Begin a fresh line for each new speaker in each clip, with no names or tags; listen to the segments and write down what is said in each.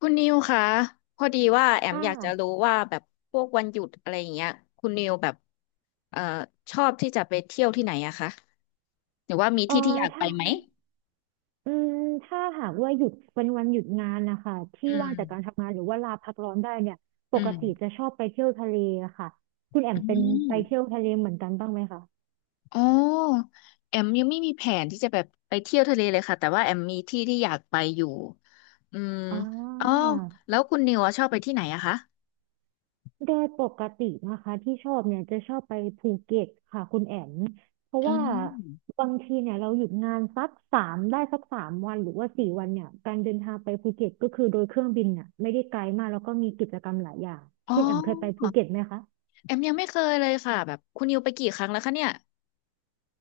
คุณนิวคะพอดีว่าแอม
ค่
อยากจะรู้
ะ
ว่าแบบพวกวันหยุดอะไรอย่างเงี้ยคุณนิวแบบเอ่อชอบที่จะไปเที่ยวที่ไหนอะคะหรือว่ามี
เอ
ที่ที่
อ
อยากไป
ถ้า
ไหม
อืมถ้าหากว่าหยุดเป็นวันหยุดงานนะคะที่
อื
ว่า
ม
งจากการทำงานหรือว่าลาพักร้อนได้เนี่ยป
อื
ก
ม
ติจะชอบไปเที่ยวทะเลอะค่ะคุณแอม
อื
เป็นไป
ม
เที่ยวทะเลเหมือนกันบ้างไหมคะ
อ๋อแอมยังไม่มีแผนที่จะแบบไปเที่ยวทะเลเลยค่ะแต่ว่าแอมมีที่ที่อยากไปอยู่อืม
อ่
อ๋อ
า
แล้วคุณนิวอะชอบไปที่ไหนอะคะ
โดยปกตินะคะที่ชอบเนี่ยจะชอบไปภูเก็ตค่ะคุณแอมเพราะ
อื
ว่า
ม
บางทีเนี่ยเราหยุดงานสักสามวันหรือว่าสี่วันเนี่ยการเดินทางไปภูเก็ตก็คือโดยเครื่องบินน่ะไม่ได้ไกลมากแล้วก็มีกิจกรรมหลายอย่าง
อ๋อ
คุณแอมเคยไปภูเก็ตไหมคะ
แอมยังไม่เคยเลยค่ะแบบคุณนิวไปกี่ครั้งแล้วคะเนี่ย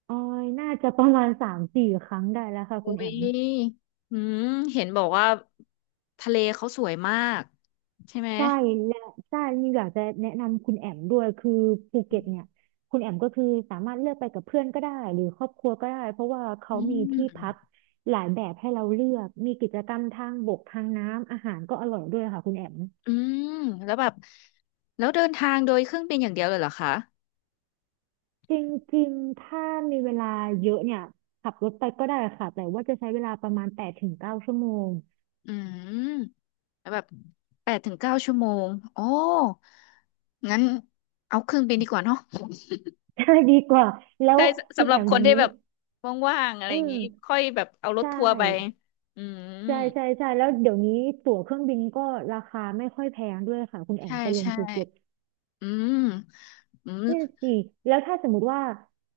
ออยน่าจะประมาณสามสี่ครั้งได้แล้วค่ะคุ
อุ้
ณแอม
ยอืมเห็นบอกว่าทะเลเขาสวยมากใช่ไหม
ใช่และใช่นี่อยากจะแนะนำคุณแอมด้วยคือภูเก็ตเนี่ยคุณแอมก็คือสามารถเลือกไปกับเพื่อนก็ได้หรือครอบครัวก็ได้เพราะว่าเขา
อื
มีที่พัก
ม
หลายแบบให้เราเลือกมีกิจกรรมทางบกทางน้ำอาหารก็อร่อยด้วยค่ะคุณแอม
อืมแล้วแบบแล้วเดินทางโดยเครื่องบินอย่างเดียวเลยเหรอคะ
จริงๆถ้ามีเวลาเยอะเนี่ยขับรถไปก็ได้ค่ะแต่ว่าจะใช้เวลาประมาณแปดถึงเก้าชั่วโมง
อืม แล้วแบบแปดถึงเก้าชั่วโมง โอ้ งั้นเอาเครื่องบินดีกว่าเนาะ
ใช่ดีกว่า แล้ว
ใช่ส
คุณ
สำหรั
แอ
บ
ม
ค
เดี๋
น
ยว
ที่
นี้
แบบว่างๆอะไร
อื
อย่าง
ม
นี้ค่อยแบบเอาร
ใช
ถทัวร์ไป
่
อืม
ใช่ใช่ใช่แล้วเดี๋ยวนี้ตั๋วเครื่องบินก็ราคาไม่ค่อยแพงด้วยค่ะคุณแอม
ใช่
ไปลง
ใช่
ภูเก็ต
อืมอืม
เนี่ยสิแล้วถ้าสมมติว่า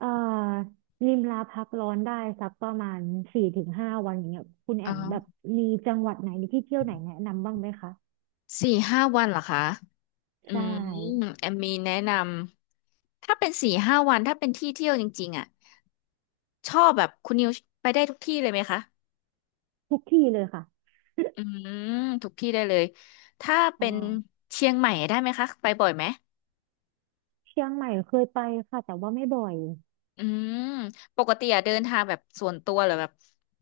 อ่านิมลาพักร้อนได้สักประมาณสี่ถึงห้าวันอย่างเงี้ยคุณ
เ
แอมแบบ
ออ
มีจังหวัดไหนหรือที่เที่ยวไหนแนะนำบ้างไหมคะ
สี่ห้าวันเหรอคะ
ใช
อืม
่
แอมมีแนะนำถ้าเป็นสี่ห้าวันถ้าเป็นที่เที่ยวจริงๆอ่ะชอบแบบคุณนิวไปได้ทุกที่เลยไหมคะ
ทุกที่เลยค่ะ
อืมทุกที่ได้เลยถ้า
อ่
เป็น
า
เชียงใหม่ได้ไหมคะไปบ่อยไหม
เชียงใหม่เคยไปค่ะแต่ว่าไม่บ่อย
อืมปกติอะเดินทางแบบส่วนตัวหรือแบบ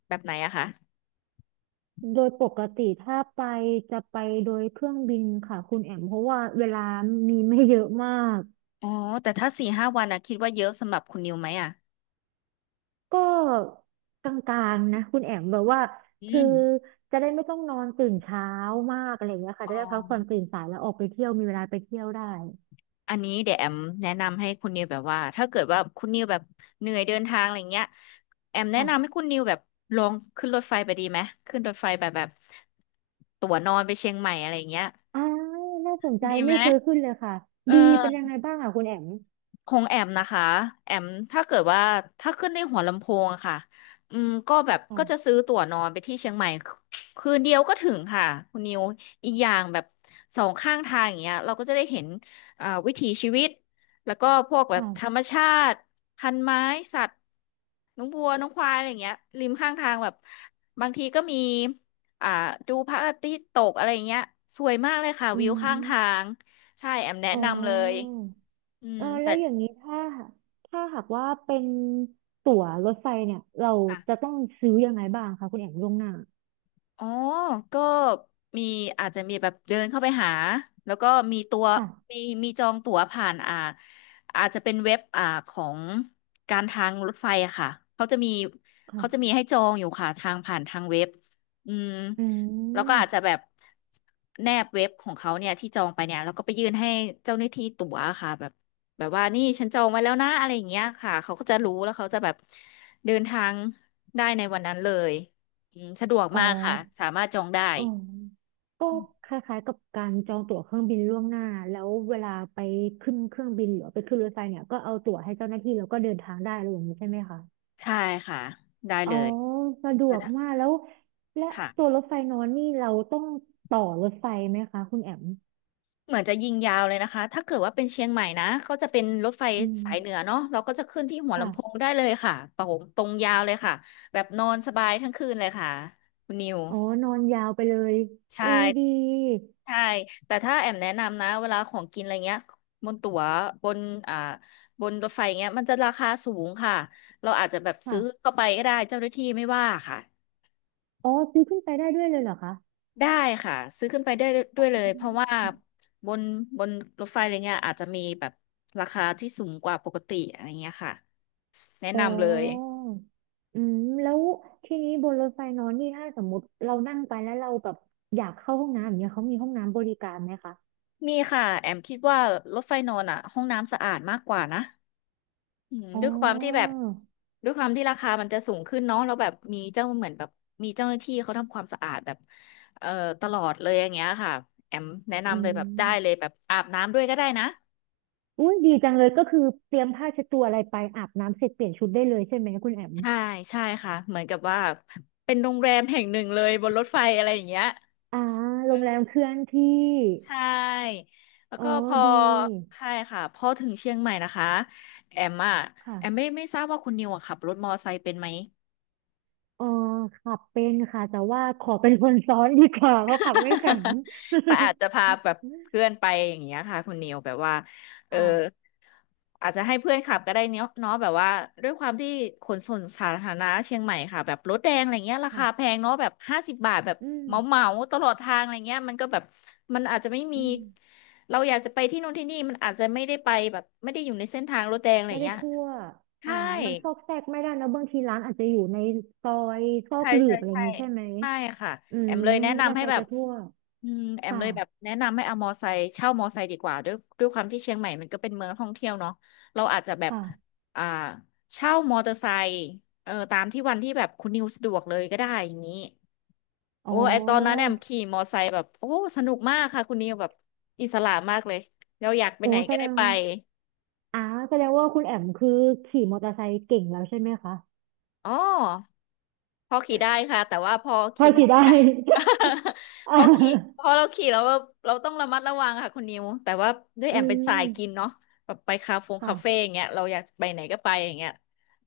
แบบไหนอะคะ
โดยปกติถ้าไปจะไปโดยเครื่องบินค่ะคุณแอมเพราะว่าเวลามีไม่เยอะมาก
อ๋อแต่ถ้าสี่ห้าวันอะคิดว่าเยอะสำหรับคุณนิวไหมอะ
ก็กลางๆนะคุณแอมแบบว่า
อื
คือ
ม
จะได้ไม่ต้องนอนตื่นเช้ามากอะไรอย่างเงี้ยค่ะ
อ๋อ
จะได้พักผ่อนตื่นสายแล้วออกไปเที่ยวมีเวลาไปเที่ยวได้
อันนี้เดี๋ยวแอมแนะนำให้คุณนิวแบบว่าถ้าเกิดว่าคุณนิวแบบเหนื่อยเดินทางอะไรเงี้ยแอมแนะนำให้
ค่ะ
คุณนิวแบบลองขึ้นรถไฟไปดีไหมขึ้นรถไฟแบบแบบตั๋วนอนไปเชียงใหม่อะไรเงี้ย
อ่าน่าสนใจ
ดีไหม
ไม่เคยขึ้นเลยค่ะ
เอ
ดีเป็นยัง
อ
ไงบ้างอ่ะคุณแอม
ของแอมนะคะแอมถ้าเกิดว่าถ้าขึ้นในหัวลำโพงอะค่ะอืมก็แบบก็จะซื้
ค่ะ
อตั๋วนอนไปที่เชียงใหม่คืนเดียวก็ถึงค่ะคุณนิวอีกอย่างแบบสองข้างทางอย่างเงี้ยเราก็จะได้เห็นวิถีชีวิตแล้วก็พวกแบบ
ค่ะ
ธรรมชาติพันไม้สัตว์น้องวัวน้องควายอะไรอย่างเงี้ยริมข้างทางแบบบางทีก็มีอ่าดูพระอาทิตย์ตกอะไรอย่างเงี้ยสวยมากเลยค่ะ
อื
วิวข้างทา
ม
งใช่แอมแนะ
อ๋อ
นำเลยอื
เอ
ม
อ
แต
แล้วอย่างนี้ถ้าหากว่าเป็นตั๋วรถไฟเนี่ยเราจะ
่
ต้องซื้อยังไงบ้างคะคุณแอมล่วงหน้า
อ๋อก็มีอาจจะมีแบบเดินเข้าไปหาแล้วก็มีตัว
ค่ะ
มีมีจองตั๋วผ่านอาจจะเป็นเว็บของการทางรถไฟอะค่ะเขาจะมี
ค่ะ
เขาจะมีให้จองอยู่ค่ะทางผ่านทางเว็บอืม
อื
แล้วก็อาจ
ม
จะแบบแนบเว็บของเขาเนี่ยที่จองไปเนี่ยแล้วก็ไปยื่นให้เจ้าหน้าที่ตั๋วค่ะแบบแบบว่านี่ฉันจองไว้แล้วนะอะไรอย่างเงี้ยค่ะเขาก็จะรู้แล้วเขาจะแบบเดินทางได้ในวันนั้นเลย อืมสะดวก
อ๋อ
มากค่ะสามารถจองได้
อ๋อก็คล้ายๆกับการจองตั๋วเครื่องบินล่วงหน้าแล้วเวลาไปขึ้นเครื่องบินหรือไปขึ้นรถไฟเนี่ยก็เอาตั๋วให้เจ้าหน้าที่แล้วก็เดินทางได้อะไรอย่างนี้ใช่ไหมคะ
ใช่ค่ะได้
อ๋
เล
อ
ย
สะด
แต่
วก
ถ้า
มากแล้วและ
ค่ะ
ตัวรถไฟนอนนี่เราต้องต่อรถไฟไหมคะคุณแอม
เหมือนจะยิงยาวเลยนะคะถ้าเกิดว่าเป็นเชียงใหม่นะเขาจะเป็นรถไฟ
อืม
สายเหนือเนาะเราก็จะขึ้นที่หัวลำโพง
ค่ะ
ได้เลยค่ะตรงตรงยาวเลยค่ะแบบนอนสบายทั้งคืนเลยค่ะคุณนิว
อ๋อนอนยาวไปเลย
ใช
อุ้ยดี
่ใช่แต่ถ้าแอมแนะนำนะเวลาของกินอะไรเงี้ยบนตั๋วบนอ่าบนรถไฟเงี้ยมันจะราคาสูงค่ะเราอาจจะแบบซื้อ
ค่ะ
เข้าไปก็ได้เจ้าหน้าที่ไม่ว่าค่ะ
อ๋อซื้อขึ้นไปได้ด้วยเลยเหรอคะ
ได้ค่ะซื้อขึ้นไปได้ด้วยเล
อ
ยเพราะว่า
ืม
บนบนรถไฟอะไรเงี้ยอาจจะมีแบบราคาที่สูงกว่าปกติอะไรเงี้ยค่ะแนะ
อ๋
นำเลย
ออืมแล้วทีนี้บนรถไฟนอนนี่ถ้าสมมติเรานั่งไปแล้วเราแบบอยากเข้าห้องน้ำอย่างเงี้ยเขามีห้องน้ำบริการไหมคะ
มีค่ะแอมคิดว่ารถไฟนอนอ่ะห้องน้ำสะอาดมากกว่านะอืม
อ๋อ
ด้วยความที่แบบด้วยความที่ราคามันจะสูงขึ้นเนาะแล้วแบบมีเจ้าเหมือนแบบมีเจ้าหน้าที่เขาทำความสะอาดแบบเอ่อตลอดเลยอย่างเงี้ยค่ะแอมแนะ
อื
นำเลยแบบได้เลย
ม
แบบอาบน้ำด้วยก็ได้นะ
อุ้ยดีจังเลยก็คือเตรียมผ้าเช็ดตัวอะไรไปอาบน้ำเสร็จเปลี่ยนชุดได้เลยใช่ไหมคุณแอม
ใช่ใช่ค่ะเหมือนกับว่าเป็นโรงแรมแห่งหนึ่งเลยบนรถไฟอะไรอย่างเงี้ย
อ่าโรงแรมเคลื่อนที่
ใช่แล้ว
อ๋อ
ก็พอ
ดี
ใช่ค่ะพอถึงเชียงใหม่นะคะแอมอ่ะแอมไม่
ค่ะ
ไม่ทราบว่าคุณนิวอะขับรถมอไซค์เป็นไหม
อ๋อขับเป็นค่ะแต่ว่าขอเป็นคนซ้อนดีกว่าเพราะขับไม่แข็ง
แต่อาจจะพาแบบเพื่อนไปอย่างเงี้ยค่ะคุณนิวแบบว่าเออ
ค่ะ
อาจจะให้เพื่อนขับก็ได้เนาะแบบว่าด้วยความที่ขนส่งสาธารณะเชียงใหม่ค่ะแบบรถแดงอะไรเงี้ยราคาแพ
ค่ะ
งเนาะแบบ50 บาทแบบ
อืม
เหมาเหมาตลอดทางอะไรเงี้ยมันก็แบบมันอาจจะไม่มี
อืม
เราอยากจะไปที่นู่นที่นี่มันอาจจะไม่ได้ไปแบบไม่ได้อยู่ในเส้นทางรถแดงอะไร
ไม่ได้
เงี้ย
ทั่วอ่า
ใช่
มันซอกแซกไม่ได้นะบางทีร้านอาจจะอยู่ในซอยซอ
ใช่
กหลื
ใช่
บอะไรอย่า
ใช่
งนี้ใช่ไหม
ใช่ค่ะ
อื
แอ
ม
มเลยแนะ
มอเตอ
นำ
ร์
ให้
ไซ
แบ
ค์
บ
จะทั่ว
แอม
ค่ะ
เลยแบบแนะนำให้เอามอไซค์เช่ามอไซค์ดีกว่าด้วยความที่เชียงใหม่มันก็เป็นเมืองท่องเที่ยวเนาะเราอาจจะแบบ
ค่ะ
อ่าเช่ามอเตอร์ไซค์เออตามที่วันที่แบบคุณนิวสะดวกเลยก็ได้อย่างนี้
อ๋อ
โอ้ไอตอนนั้นแอมขี่มอไซค์แบบโอ้สนุกมากค่ะคุณนิวแบบอิสระมากเลยเราอยากไป
โอ้
ไหน
แส
ก็
ด
ได้
ง
ไป
อ่าแสดงว่าคุณแอมคือขี่มอเตอร์ไซค์เก่งแล้วใช่ไหมคะ
อ๋อ พอขี่ได้ค่ะแต่ว่าพอ
พอ
ขี่ถ
ขี่
นน
ได้
ใหญ่ พ
อ่า
อขี่พอเราขี่แล้วเราต้องระมัดระวังค่ะคุณนิวแต่ว่าด้วย
อื
แอมเป็นสาย
ม
กินเนาะแบบไปคาเฟงคาเฟ่อ
ค่ะ
ย่างเงี้ยเราอยากไปไหนก็ไปอย่างเงี้ย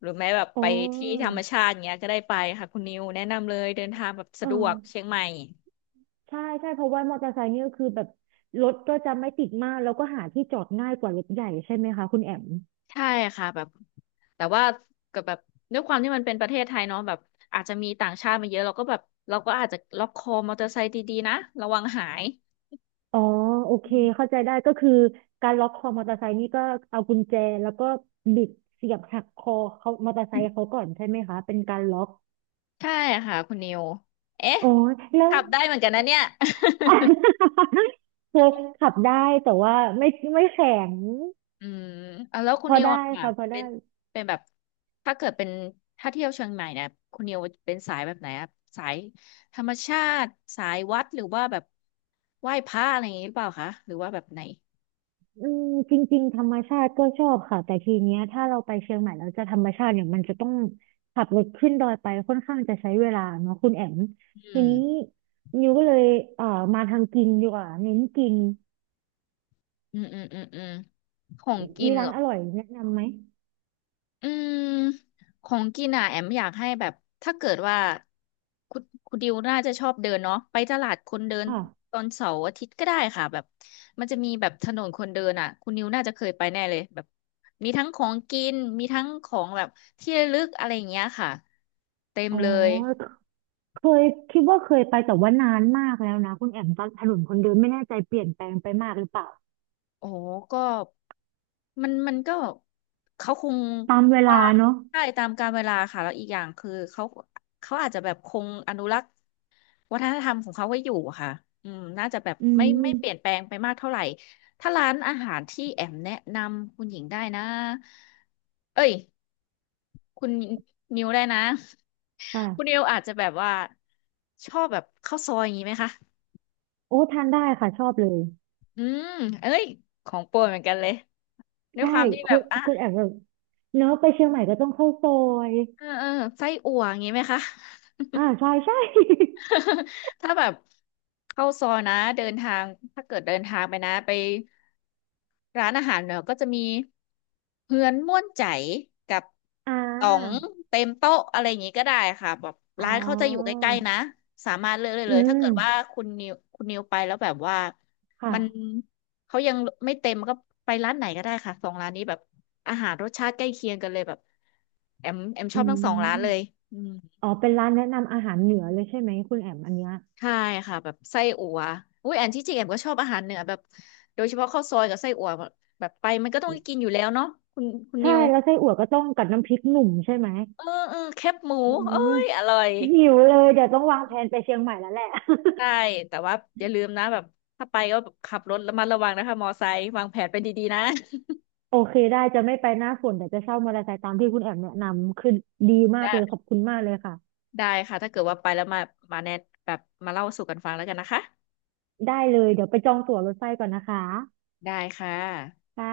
หรือแม้แบบไป
โอ้
ที่ธรรมชาติอย่างเงี้ยก็ได้ไปค่ะคุณนิวแนะนำเลยเดินทางแบบ
เอ
สะ
อ
ดวกเชียงใหม่
ใช่ใช่เพราะว่ามอเตอร์ไซค์นี่ก็คือแบบรถก็จะไม่ติดมากแล้วก็หาที่จอดง่ายกว่ารถใหญ่ใช่ไหมคะคุณแอม
ใช่ค่ะแบบแต่ว่ากับแบบด้วยความที่มันเป็นประเทศไทยเนาะแบบอาจจะมีต่างชาติมาเยอะเราก็แบบเราก็อาจจะล็อกคอมอเตอร์ไซค์ดีๆนะระวังหาย
อ๋อโอเค
อืม
เข้าใจได้ก็คือการล็อกคอมอเตอร์ไซค์นี่ก็เอากุญแจแล้วก็บิดเสียบหักคอเขามอเตอร์ไซค์เขาก่อนใช่ไหมคะเป็นการล็อก
ใช่ค่ะคุณนิวเอ๊ะ
โอ้อแล้ว
ขับได้เหมือนกันนะเนี่ย
คือขับได้แต่ว่าไม่แข็ง
อืมเอาแล้วคุ
พ
ณ
อ
นิว
ได้
อะค่ะ
ค่ะพอ
เป็
ได้
นเป็นแบบถ้าเกิดเป็นถ้าเที่ยวเชียงใหม่เนี่ยคุณนิวเป็นสายแบบไหนอะสายธรรมชาติสายวัดหรือว่าแบบไหว้พระอะไรอย่างนี้หรือเปล่าคะหรือว่าแบบไหน
อืมจริงๆธรรมชาติก็ชอบค่ะแต่ทีเนี้ยถ้าเราไปเชียงใหม่แล้วจะธรรมชาติเนี่ยมันจะต้องขับรถขึ้นดอยไปค่อนข้างจะใช้เวลาเนาะคุณแอม
อื
ที
ม
นี้นิวก็เลยเอ่อมาทางกินดีกว่าเน้นกิน
อืมอืมของกิ
มี
นเห
ร้า
ร
น
อ
อร่อยแนะนำไหม
อืมของกินอ่ะแอมอยากให้แบบถ้าเกิดว่าคุณดิวน่าจะชอบเดินเนาะไปตลาดคนเดิน
ค่ะ
ตอนเสาร์อาทิตย์ก็ได้ค่ะแบบมันจะมีแบบถนนคนเดินอ่ะคุณดิวน่าจะเคยไปแน่เลยแบบมีทั้งของกินมีทั้งของแบบที่ระลึกอะไรอย่างเงี้ยค่ะเต็ม
อ๋อ
เลย
เคยคิดว่าเคยไปแต่ว่านานมากแล้วนะคุณแอมตอนถนนคนเดินไม่แน่ใจเปลี่ยนแปลงไปมากหรือเปล่า
โอ้โหก็มันก็เขาคง
ตามเว
ว่า
ลาเนาะ
ใช่ตามกาลเวลาค่ะแล้วอีกอย่างคือเขาอาจจะแบบคงอนุรักษ์ วัฒนธรรมของเขาก็อยู่อะค่ะ อืม น่าจะแบบ
อื
ไม่
ม
ไม่เปลี่ยนแปลงไปมากเท่าไหร่ถ้าร้านอาหารที่แอมแนะนำคุณหญิงได้นะเอ้ยคุณนิวได้นะ
ค่ะ
คุณนิวอาจจะแบบว่าชอบแบบข้าวซอยอย่างนี้ไหมคะ
โอ้ทานได้ค่ะชอบเลย
อืมเอ้ยของโปรดเหมือนกันเลยด้วย
ใช่
ความที่แบบอ่ะ
คุณแอมแบบเนาะไปเชียงใหม่ก็ต้องเข้าซอย
เออไส้อั่วอย่างนี้ไหมคะ
ใช่ใช่
ถ้าแบบเข้าซอยนะ เดินทาง ถ้าเกิดเดินทางไปนะไป ร้านอาหารเนี่ยก็จะมีเฮือนม่วนใจกับ
อ่
ต๋อง
า
เต็มโต๊ะอะไรอย่างงี้ก็ได้ค่ะแบบ
อ๋อ
ร้านเขาจะอยู่ใกล้ๆนะสามารถเลือกได้
อื
เลยถ้า
ม
เกิดว่าคุณนิวไปแล้วแบบว่า
ค่ะ
มันเขายังไม่เต็มก็ไปร้านไหนก็ได้ค่ะสองร้านนี้แบบอาหารรสชาติใกล้เคียงกันเลยแบบแอมช
อื
อบทั้งสองร้านเลย
ม
อืม
อ๋อเป็นร้านแนะนำอาหารเหนือเลยใช่ไหมคุณแอมอันเนี้ย
ใช่ค่ะแบบไส้อั่วอุ้ยแอนที่จริงแอนก็ชอบอาหารเหนือแบบโดยเฉพาะข้าวซอยกับไส้อั่วแบบไปมันก็ต้องได้กินอยู่แล้วเนาะคุณคุณ
ใช่
นิว
แล้วไส้อั่วก็ต้องกับน้ำพริกหนุ่มใช่ไหม
เออแคบหมู
อื
เอ้
ม
ยอร่อย
หิวเลยเดี๋ยวต้องวางแผนไปเชียงใหม่แล้วแหละ
ใช่แต่ว่าอย่าลืมนะแบบถ้าไปก็ขับรถระมัดระวังนะคะมอไซค์วางแผนเป็นดีๆนะ
โอเคได้จะไม่ไปหน้าฝนแต่จะเช่ามอเตอร์ไซค์ตามที่คุณแอมแนะนำคือดี มากเลยข
ได้
อบคุณมากเลยค่ะ
ได้ค่ะถ้าเกิดว่าไปแล้วมามาแนะแบบมาเล่าสู่กันฟังแล้วกันนะคะ
ได้เลยเดี๋ยวไปจองตั๋วรถไฟก่อนนะคะ
ได้ค่ะ
ค่ะ